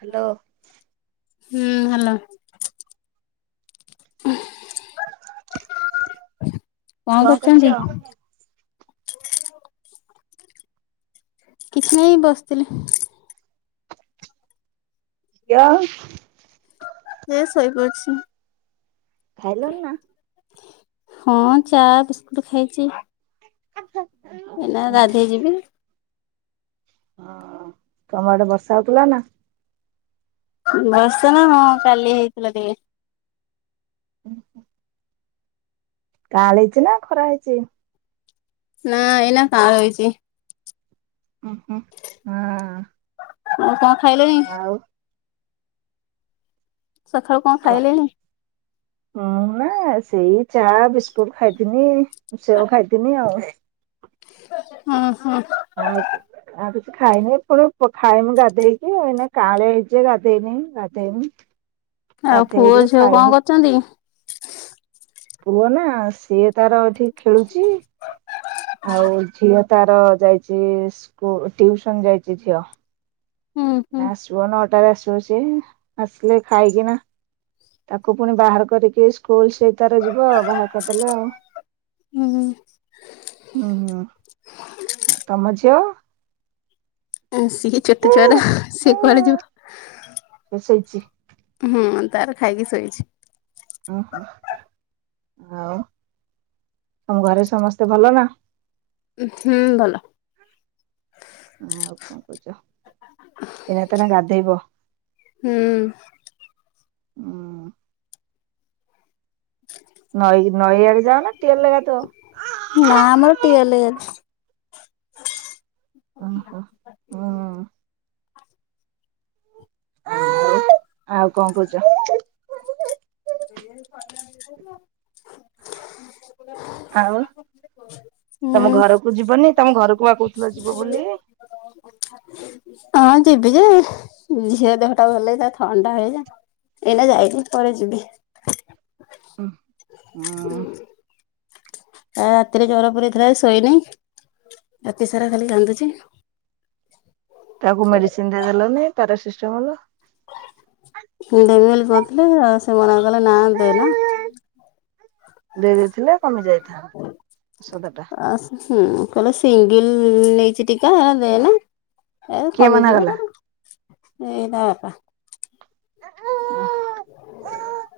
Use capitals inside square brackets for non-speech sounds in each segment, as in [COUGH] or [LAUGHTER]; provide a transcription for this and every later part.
Hello ହୁଁ hello. କଣ କରୁଚନ୍ତି? କିଛି ନାଇଁ ଏ ବସିଥିଲି। ଝିଅ? ଇଏ ଶୋଇପଡିଚି। ଖାଇଲଣ ନା? ହଁ ଚା ବିସ୍କୁଟ ଖାଇଚି। ହଁ ଏଇନା ରାଧେଇ ଯିବି। ହଁ ତମ ଆଡେ ବର୍ଷା ହୋଉଥୁଲା ନା? ବର୍ଷା ହଁ କାଲି ହେଇଥିଲା ଟିକେ। ଉଁ ହୁଁ। କାଆଁଳେଇଚି ନା ଖରା ହେଇଚି? ନା ଏନା କାଆଁଳେଇଚି ଉଁ ହୁଁ ହଁ। ଆଉ କଣ ଖାଇଲେଁ? ଆଉ ସଖାଳୁ କଣ ଖାଇଲେଣି? ମୁଁ ନା ସେଇ ଚା ବିସ୍କୁଟ ଖାଇଥିନି। ମୁଁ ସେଉ ଖାଇଥିନି ଆଉ। ଅହଁ। ଆଉ କେବେ ଆଉ କିଛି ଖାଇନେଇ ପୁଣି ପ ଖାଇମି ଗାଧେଇକି ଏଇନା କାଆଁଳେ ହେଇଚି ଗାଧେଇନି ଗାଧେଇମି। ଗାଧେଇଲେ ଖାଇମୁ। ଚନ୍ତି ପୁଅ ନା ସିଏ ତାର ଏଠି ଖେଳୁଚି। ଆଉ ଝିଅ ତାର ଯାଇଚି ସ୍କୁ ଟିଉସନ୍ ଯାଇଚି ଝିଅ। ହୁଁ ହୁଁ ନା ଆସିବ ନଅଟାରେ ଆସିବ ସିଏ ଆସିଲେ ଖାଇକିନା ତାକୁ ପୁଣି ବାହାର କରିକି ଏଇ ସ୍କୁଲ ସେଇ ତାର ଯିବ ବାହା କରଦେଲେ ଆଉ। ହୁଁ ଉଁ ହୁଁ ଆଉ ତମ ଝିଅ? ଉଁ ସିଏ ଛୋଟ ଛୁଆଟା ସିଏ କୁଆଡେ ଯିବ? ସିଏ ଶୋଇଚି? ହୁଁ ତାର ଖାଇକି ଶୋଇଚି। ଓହୋ ଆଉ ତମ ଘରେ ସମସ୍ତେ ଭଲ ନା? ଉଁହୁଁ ଭଲ। ଅ ଆଉ କଣ କରୁଚ? ଏନା ତାନେ ଗାଧେଇବ? ହୁଁ। ଉଁ ନଈ ନଈଆଡେ ଯାଅ ନା ଟିଅଲରେ ଲଧୁଅ? ନା ଆମର ଟିଅଲରେ ଗା ଓହୋ ହୁଁ। ଆଉ କଣ କୋହୁଚ? ସେଇଆ [UNINTELLIGIBLE] ଆଉ ତମ ହୁଁ ଘରକୁ ଯିବନି ତମ ଘରକୁ ପା କୋହୁଥୁଲ ଯିବ ବୋଲି? [UNINTELLIGIBLE] ହଁ ଯିବି ଯେ ଝିଅ ଦେହଟା ଭଲ ହେଇଯାଉ ତାକୁ ଥଣ୍ଡା ହେଇଚି। ଏଇନା ଯାଇନି ପରେ ଯିବି। ହୁ, ହଁ। ଉଁ ଉଁ। ଆ ରାତିରେ ଜର ପୁରେଇ ଥିଲା ଯେ ଶୋଇନି। ରାତି ସାରା ଖାଲି କାନ୍ଦୁଛି। ତାକୁ ମେଡିସିନ୍ ଟେ ଦେଲୁନି! ପାରାସିଷ୍ଟାମଲ। ଦେମି ବୋଲି କହୁଥିଲି, ସେ ମନା କଲେ ନା ଦେନା। ଦେଇଦେଇ ଥିଲେ, କମି ଯାଇଥାନ୍ ଔଷଧ ଟା। ଆଉ ହୁଁ, କହିଲା ସିଙ୍ଗିଲ୍ ନେଇଛି ଟିକା ହେରା ଦେନା। ହେ କିଏ ମନା କମିଯିବ କଲା? ତାର, ଏଇ ତା ବାପା।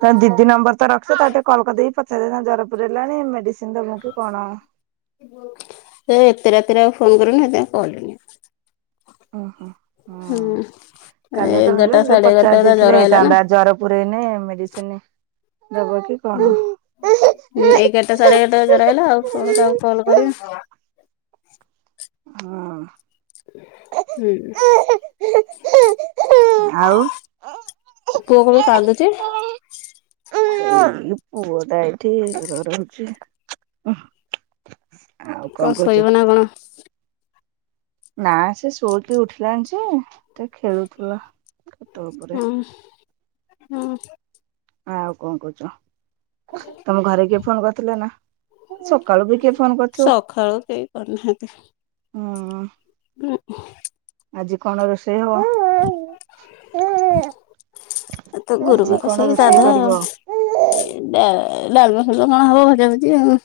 ତ ଦିଦି ନମ୍ବର ତ ରଖିଛ ତା, ଟିକେ କଲ୍ କରିଦେଇକି ପଚ୍ ସେଦିନ ଜର ପୁରେଇଲାଣି, ମେଡ଼ିସିନ୍ ଦେବୁ କି କଣ? ସେ ଏତେ ରାତିରେ ଆଉ ଫୋନ୍ କରିନି, ହେଥିପାଇଁ କଲିନି। ହୁଁ। କାଲି ଏତେଳେ ଏଗାରଟା ନେଲେ ସାଢେ ଏଗାରଟା ପଚାରି ତା ଦେଇଥିଲେ ଜର ଆଇଲା ନା ହେଇଥାନ୍ତା। ଜର ପୁରେଇନେ ମେଡିସିନି ହୁଁ, ଏଗାରଟା ସାଢେ ଏଗାରଟା ରେ ଜର ଆଇଲା। ଆଉ କହ ତାକୁ କଲ୍ କରିମି! ହଁ। ହୁଁ। ଆଉ। ପୁଅ କଣ ପେ କାନ୍ଦୁଚି? ଏଇ ପୁଅଟା ଏଠି ଜର ହଉଚି ଉହ୍ କ ଶୋଇବ ନା କଣ? ନା ସେ ଶୋଇକି ଉଠିଲାଣି ଯେ, ତ ଖେଳୁଥିଲା। ଖଟ ଉପରେ ହୁଁ, ହୁଁ। ଆଉ କଣ କଉଚ? ତମ ଘରେ କିଏ ଫୋନ୍ କରିଥିଲେ ନା? ସକାଳୁ ବି କିଏ ଫୋନ୍ କରୁଥିବ? ସକାଳୁ କେହି କରିନାହାନ୍ତି ହୁଁ। ହୁଁ ଉ। ଆଜି କଣ ରୋଷେଇ ହବ? ଏ ତ ଆଜି କଣ ରୋଷେଇ କରିବ? ଏ ଡା-ଡାଲମା ଫାଲମା, କଣ ହବ ଭଜା ଭଜି ଆଉ।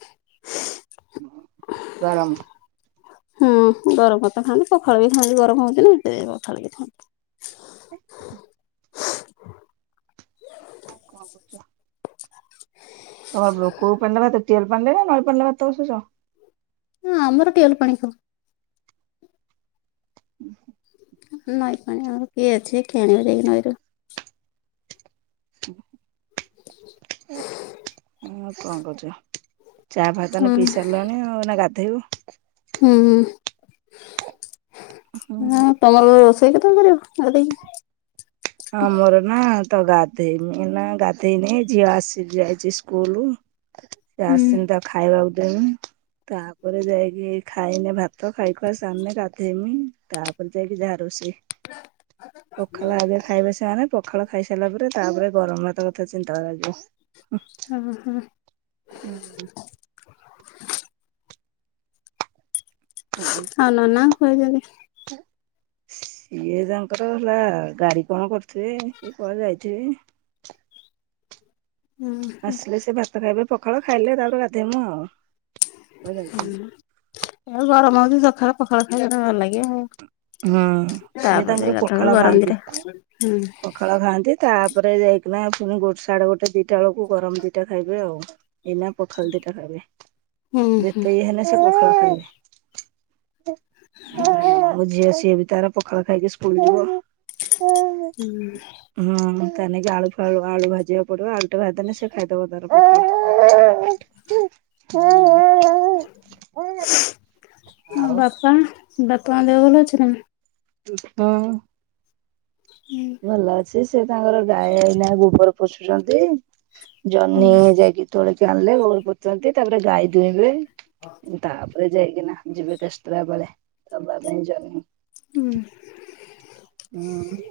[INAUDIBLE] ଗରମ। ହୁଁ, ଗରମ ଭାତ ଖାଆନ୍ତି। ପଖାଳ ବି ଖାଆନ୍ତି, ଗରମ ହଉଛି ନା ହେଥି ପାଇଁ ପଖାଳିବି ଖାଆନ୍ତି। [INAUDIBLE] ହଉ କଣ କରୁଛ? ତମର କୋଉ ପାଣି ରେ ଭାତ, ଟିୱେଲ୍ ପାଣିରେ ନଈ ପାଣିଲେ ଭାତ ବସଉଚ? ହୁଁ, ଆମର ଟିୱଲ ପାଣି ଖାଉ। ନଈ ପାଣି ଆମର କିଏ ଅଛି? କିଏ ଆଣିବ ଯାଇକି ନଈରୁ? [INAUDIBLE] ଉଁ, କଣ କରୁଛ? ଚା' ଫା ତାନେ ହୁଁ ପିଇ ସାରିଲଣି ଆଉ, ଏନା ଗାଧେଇବ। ହୁଁ ଉଁ ହୁଁ। ହଁ। ତମର ରୋଷେଇ କେତେବେଳେ କରିବ ଗାଧେଇକି? ହଁ, ମୋର ନା ତ ଗାଧେଇନି। ଏନା ଗାଧେଇନି, ଝିଅ ଆସିି ଯାଇଛି ସ୍କୁଲୁ। ସେ ହୁଁ ଆସିନି ତାକୁ ଖାଇବାକୁ ଦେନି, ତା'ପରେ ଯାଇକି ଖାଇନେ ଭାତ୍ ତ ଖାଇଖୁଆ ସାରନେ ଗାଧେଇମି, ତା'ପରେ ଯାଇକି ଯା ରୋଷେଇ। ପଖାଳ ଆଗେ ୟା! ଖାଇବେ ସେମାନେ, ପଖାଳ ଖାଇସାରିଲା ପରେ ତା'ପରେ ଗରମ ଭାତ କଥା ଚିନ୍ତା କରାଯିବ। ଓହୋ ହୁଁ, ହୁଁ। ହୁଁ। ଆଉ ନାନା [UNINTELLIGIBLE] [INAUDIBLE] ସିଏ ତାଙ୍କର ହେଲା, ଗାଡି କଣ କରୁଥିବେ କି କୁଆ ଯାଇଥିବେ? ହୁଁ ହୁଁ। ଆସିଲେ ସେ ଭାତ ଖାଇବେ ପଖାଳ ଖାଇଲେ ତାପରେ ଗାଧୋଇ ମୁ ଆଉ। କୁଆଡେ ଯାଇଛନ୍ତି। ହଁ ଏ ଗରମ ହଉଚି ସକାଳେ ଗରମ ଖାଇଅ ଭଲ ଲାଗିବ ହୁଁ ଆଉ। ସିଏ ତାଙ୍କର ତାପରେ ଗାଧୁଆ ପଖାଳ ବେଳୁ ଗରମ ଖାଆନ୍ତି ଦି ଟା ପଖାଳ ଖାଆନ୍ତି, ତାପରେ ଯାଇକିନା ପୁଣି ଗୋଟେ ସାଢ଼େ ଗୋଟେ ଦିଇଟା ବେଳକୁ ଗରମ ଦିଇଟା ଖାଇବେ ଆଉ। ଏଇନା ପଖାଳ ଦିଟା ଖାଇବେ, ହୁଁ ହୁଁ ଯେତେ ଇଏ ହେଲେ ସେ ପଖାଳ ଖାଇବେ। ମୋ [INAUDIBLE] ଝିଅ ସିଏ ବି ତାର ପଖାଳ ଖାଇକି ସ୍କୁଲ ଯିବ। ହଁ ତା ନେଇକି ଆଳୁ ଫାଳୁ ଆଳୁ ଭାଜିବା କୁ ପଡିବ, ଆଳୁ ଟା ଭାଜିଦେଲେ ସେ ଖାଇଦବ ତାର ହଁ ଆଉ ବାପାମାଆ ଦେହ ଭଲ ଅଛି ନା? ହଁ। ହୁଁ। ଭଲ ଅଛି, ସେ ତାଙ୍କର ଗାଈ ଏଇନା ଗୋବର ପୋଛୁଛନ୍ତି ଜହ୍ନି ଯାଇକି ତୋଳି କିି ଆଣିଲେ, ଗୋବର ପୋଛୁଚନ୍ତି, ତାପରେ ଗାଈ ଧୋଇଁବେ। ହଁ। ତାପରେ ଯାଇକିନା ଯିବେ ଦଶଟା ବଳେ ଦବା ପାଈଁ [UNINTELLIGIBLE] ହୁଁ। ହୁଁ।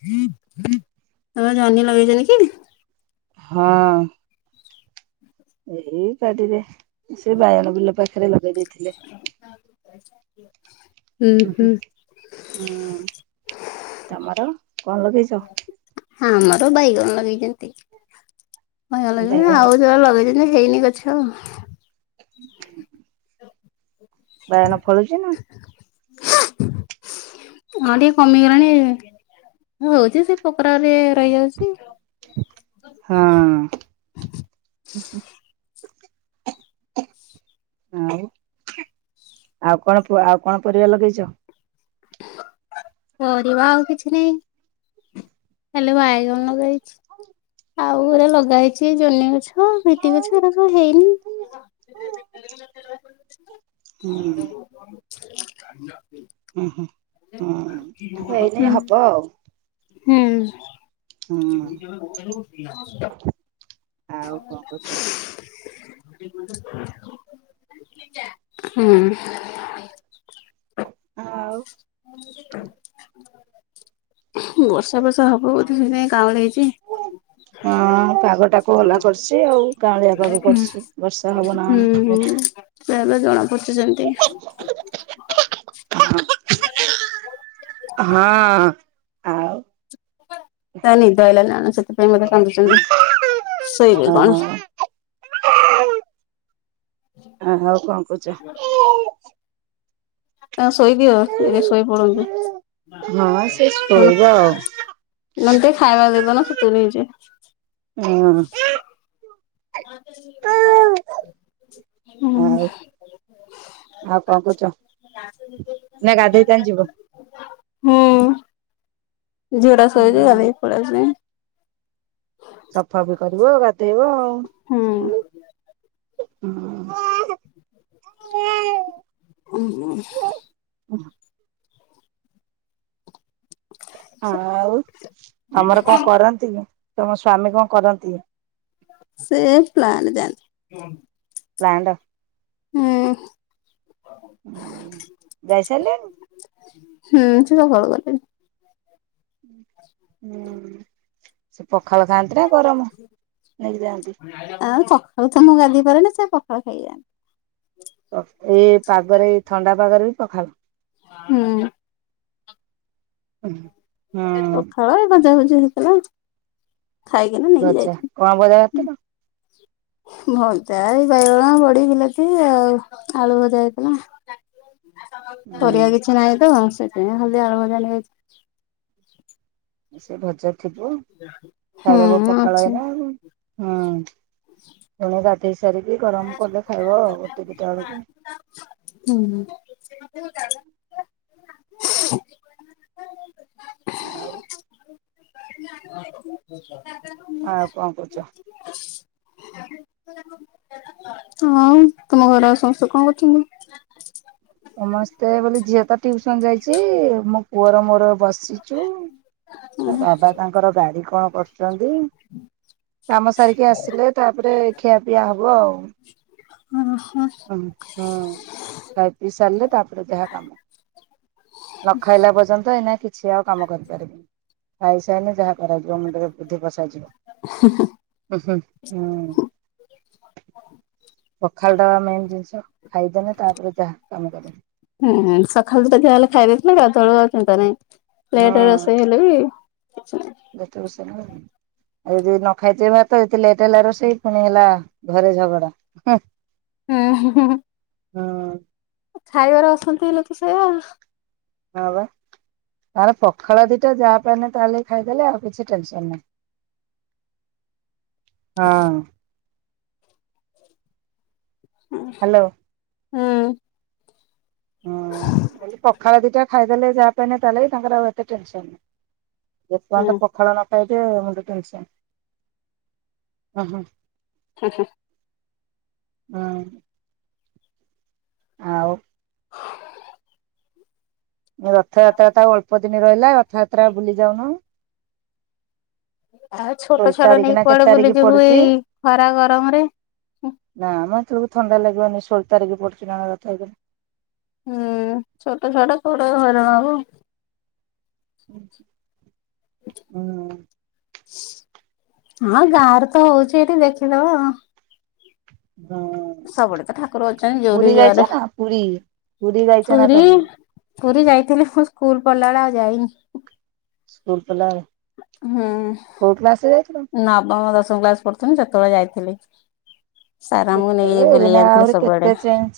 ତମେ ଜହ୍ନି ଲଗେଇଚି କି? ହଁ। ଏଇ ବାଡିରେ ସେ ବାଇଗଣ ବିଲ ପାଖରେ ଲଗେଇ ଦେଇେଇଥିଲେ। [INAUDIBLE] ଉଁ ହୁଁ ହୁଁ ତମର କଣ ଲଗେଇଛ? ହଁ ଆମର ବାଇଗଣ ଲଗେଇଛନ୍ତି, ବାଇଗଣ ଆଉ ଯୋ ଲଗେଇଛନ୍ତି ହେଇନି ଗଛ। [UNINTELLIGIBLE] ବାଇଗଣ ଫଳୁଛି ନା? ଆଉ ଟିକେ କମିଗଲାଣି, ହଉଛି ସେ ପୋକଡା ରେ ରହିଯାଉ ହଁ। [INAUDIBLE] ଆଉ ଆଉ କଣ ଆଉ କଣ ପରିବା ଲଗେଇଛ? ପରିବା ଆଉ କିଛି ଖାଲି ବାଇଗଣ ଲଗେଇଛି। ଆଉ ହେରା ଲଗାହେଇଛି ଜହ୍ନି ଗଛ। ହଁ ହେତିକି ଅଛି ନା ହୁଁ [UNINTELLIGIBLE] ହେଇନି। [INAUDIBLE] ହୁଁ ହୁଁ ହୁଁ ହେଇନି ହବ ଆଉ। ହୁଁ ହିଁ। ଆଉ କଣ କରୁଛ? ହୁଁ। ଆଉ ବର୍ଷା ବର୍ଷା ହବ ବୋଧେ ସେଇନାଇ କାଉଁଳି [UNINTELLIGIBLE] ହଁ ପାଗଟାକୁ କୋହଳା କରିଚି, ଆଉ କାଉଁଳିଆ ପାଗ କରିଚି, ବର୍ଷା ହବ ନା କଣ? ସେ ଏବେ ଜଣା ପଡୁଛି ସେମିତି। [INAUDIBLE] ହଁ। ଆଉ ତାଙ୍କୁ ନିଦ ଆଇଲା ନା କଣ ସେଥିପାଇଁ ସେ କାନ୍ଦୁଛନ୍ତି। ଶୋଇବେ କଣ? ହ ହଉ କଣ କରୁଚ? ତକୁ ଶୋଇଦିଅ ଟିକେ ଶୋଇପଡନ୍ତୁ। ହଁ ସେ ସୋଇବ ଆଉ। ନହେଲେ ଟିକେ ଖାଇବା ଦେଇ ଦୋଉନ ସେ ତୁନି ହେଇଯିବ। ହଁ। [UNINTELLIGIBLE] ହୁଁ ଆଉ ଆଉ କଣ କରୁଛ, ନା ଗାଧେଇବା ପାଇଁ ଯିବ? ହୁଁ ଝିଅ ଟା ଶୋଇଚି ଗାେଧଇକି ପଳେଇ ଆସିବି। ସଫା ବି କରିବ, ଗାଧେଇବ ଆଉ। ହୁଁ। ହୁଁ। ଉଁ। ହଁ ଆଉ ଆମର କଣ କରନ୍ତି, ତମ ସ୍ଵାମୀ କଣ କରନ୍ତି? ସେ ପ୍ଲାଣ୍ଟ ଯାଆନ୍ତି। ପ୍ଲାଣ୍ଟ, ହୁଁ ଯାଇସାଇଲେଣି? ହୁଁ ସେ ସକାଳୁ ଗଲେଣି। ହୁଁ ସେ ପଖାଳ ଖାଆନ୍ତି ନା ଗରମ ନେଇକି ଯାଆନ୍ତି? ହୁଁ ସଖାଳୁ ତ ମୁଁ ଗାଧେଇ ପାରେନି, ସେ ପଖାଳ ଖାଇକି ଯାଆନ୍ତି। ଏ ପାଗରେ ଏ ଥଣ୍ଡା ପାଗରେ ବି ପଖାଳ। ହୁଁ। ପଖାଳ ଏ ଭଜାଭଜି ହେଇଥିଲା। ଖାଇକି ନା ନେଇକି ଭଜା ଯାଇଛନ୍ତି, କଣ ଭଜା ହୁଁ। କରିଥିଲ? ଭଜା ଏଇ ବାଇଗଣ, ବଡି, ବିଲାତି ଆଉ ଆଳୁ ଭଜା ହେଇଥିଲା। ପରିବା ହୁଁ କିଛି ନାହିଁ ତ, ସେଥିପାଇଁ ଖାଲି ଆଳୁ ଭଜା ଖାଲି ହେଇଚି। ସେ ଭଜା ଥିବ, ଖାଇଦବ ହୁଁ ପଖାଳ ଅଛି। ଏଇନା ଆଉ। ହୁଁ ତମେ ଗାଧେଇ ସାରିକି ଗରମ କଲେ ଖାଇବ ଆଉ, ଗୋଟେ ଦିଟା ବେଳକୁ। ହୁଁ। [INAUDIBLE] ଆଉ ଆଉ [INAUDIBLE] କଣ କରୁଛ? ଆଉ ତମ ଘରେ ଆଉ ସମସ୍ତେ କଣ କରୁଛନ୍ତି? ସମସ୍ତେ ବୋଲି ଝିଅ ତ ଟିଉସନ ଯାଇଛି, ମୋ ପୁଅର ମୋର ବସିଚୁ। ତା ବାବା ତାଙ୍କର ଗାଡି କଣ କରୁୁ ଛନ୍ତି, କାମ ସାରିକି ଆସିଲେ ତାପରେ ଖିଆପିଆ ହବ ଆଉ। ଓ - ହଁ। ହଁ- ହଁ ଖାଇ ପି ସାରିଲେ ତାପରେ ଯାହା କାମ। ନ ଖାଇଲା ପର୍ଯ୍ୟନ୍ତ ଏଇନା କିଛି ଆଉ କାମ କରିପାରିବିନି। ଖାଇସାଇନେ ଯାହା କରାଯିବ, ମୁଣ୍ଡରେ ବୁଦ୍ଧି ପସାଯିବ। ହୁ- ହୁ- ହୁଁ ପଖାଳ ତ ମେନ୍ ଜିନିଷ ଖାଇଦେଲେ, ତାପରେ ଯାହା କାମ କରିବ। ହୁଁଁ ସକାଳୁ ତ ଯାହାହେଲେ ଖାଇ ଦେଇଥିଲେ, ଗାଧୁଆ ବେଳକୁ ଆଉ ଚିନ୍ତା ନାହିଁ। ଲେଟ୍ ରେ ରୋଷେଇ ହେଲେ ବି [INAUDIBLE] ଯଦି ରୋଷେଇ ନ ହେଇନି ଆଉ ଯଦି ନ ଖାଇଥବେ ଭାତ, ଏତେ ଲେଟ୍ ହେଲା ରୋଷେଇ ପୁଣି ହେଲା ଘରେ ଝଗଡା। ହୁଁ। ଉଁ -ହୁଁ -ହୁଁ। ହଁ। [UNINTELLIGIBLE] ଖାଇବାର ଅଶାନ୍ତି ହେଲେ ତ ସେଇଆ। ହଁ ବା। ନହେଲେ ପଖାଳ ଦିଟା ଯାହା ପାଇନେ ତା ଲଗେଇ ଖାଇଦେଲେ, ଆଉ କିଛି ଟେନସନ୍ ନାହିଁ। ହଁ। ହଁ ହ୍ୟାଲୋ -ହୁଁ। ହଁ ନହେଲେ ପଖାଳ ଦିଟା ଖାଇଦେଲେ ଯାହା ପାଇନେ ତା ଲଗେଇ, ତାଙ୍କର ଆଉ ଏତେ ଟେନସନ ନାହିଁ। ଯେ ହୁଁ ପର୍ଯ୍ୟନ୍ତ ପଖାଳ ନ ଖାଇଥିବେ ମୁଣ୍ଡ ଟେନ୍ସନ ହଁ -ହଁ। ଆଚ୍ଛା। ହଁ। ଆଉ। ରଥଯାତ୍ରା ତ ଆଉ ଅଳ୍ପ ଦିନ ରହିଲା ରଥଯାତ୍ରା ବୁଲି ଯାଉନ। ଆଉ ଷୋଳ ଛୋଟ ଛୁଆ ଟା ତାରିଖ ନେଇକି ନା କେତେ କୁଆଡେ ତାରିଖ ବୁଲିଯିବୁ ପଡୁଛି? ଏଇ ଖରା ଗରମରେ। ନା ମ ହେତେବେଳୁକୁ ଥଣ୍ଡା ଲାଗିବନି ସୋଳ ତାରିଖ ପଡୁଛି ନା କଣ ରଥଯାତ୍ରା? ହୁଁ ଛୋଟ ଛୁଆଟା କୁଆଡ଼େ ହଇରାଣ ହବ। ହ ହୁଁ। ହଁ ଗାଁରେ ତ ହୋଉଛି ଏଠି ଦେଖିଦବ। ହଁ। ସବୁଡେ ତ ଠାକୁର ଅଛନ୍ତି ଯୋଉଠି ଯୁଆଡେ। ପୁରୀ ପୁରୀ ଯାଇଛ ନା ତମେ? ପୁରୀ ଯାଇଥିଲି ମୁଁ ସ୍କୁଲ ପଡିଲା ବେଳେ ଆଉ ଯାଇନି। ସ୍କୁଲ ପଡ଼ିଲା ବେଳେ। ହୁଁ ନବମ ଦଶମ କ୍ଲାସ ପଢୁଥିଲି ସେତେବେଳେ ଯାଇଥିଲି। ସାର ଆମକୁ କେତେବେଳେ ନେଇ ବୁଲେଇ ଏଇନା ଆଣିଥିଲେ ଆହୁରି କେତେ ସବୁଆଡେ। ଚେଞ୍ଜ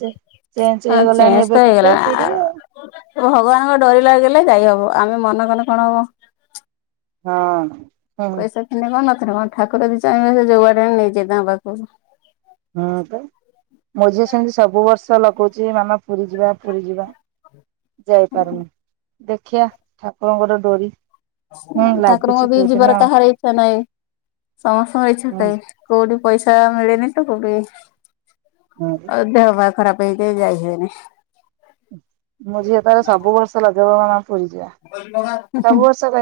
ଚେଞ୍ଜ ଆ ହେଇଗଲାଣି ଚେଙ୍ଗ ଏବେ ତ କେତେ ହୋଇଗଲା ପୁରୀ ଆ। ଆଉ ଓ ଭଗବାନଙ୍କ ଡୋରି ଲାଗିଲେ ଯାଇ ହବ ଆମେ ମନ କନେ କଣ ହବ? ହଁ। ହୁଁ ପଇସା ଥିନେ କଣ ନଥିନେ କଣ ଠାକୁର ଯଦି ଚାହିଁବେ ସେ ଯୋଉବାଟେ ହେନେ ନେଇଯିବେ ତାଙ୍କ ପାଖକୁ। ହଁ ପା। ମୋ ଝିଅ ସେମିତି ସବୁ ବର୍ଷ ଲଗଉଛି ମାମା ପୁରୀ ଯିବା ପୁରୀ ଯିବା। ଯାଇପାରୁନି ଦେଖିଆ ଠାକୁରଙ୍କର ଡୋରି। ହୁଁ ଠାକୁରଙ୍କ ଲାଗୁଛି ବି କୋଉଦିନ ଯିବାର କାହାର ଇଚ୍ଛା ନାହିଁ ସମସ୍ତଙ୍କର ଇଛା ଥାଏ। କୋଉଠି ପଇସା ମିଳେନି ତ କୋଉଠି। ହଁ। ଆଉ ଦେହ ପା ଖରାପ ହେଇଯାଏ ଯାଇ ହୁଏନି। ମୋ ଝିଅ ତାର ସବୁ ବର୍ଷ ଲଗେଇବ ମାମା ପୁରୀ ଯିବା ସବୁ ବର୍ଷ କହିବ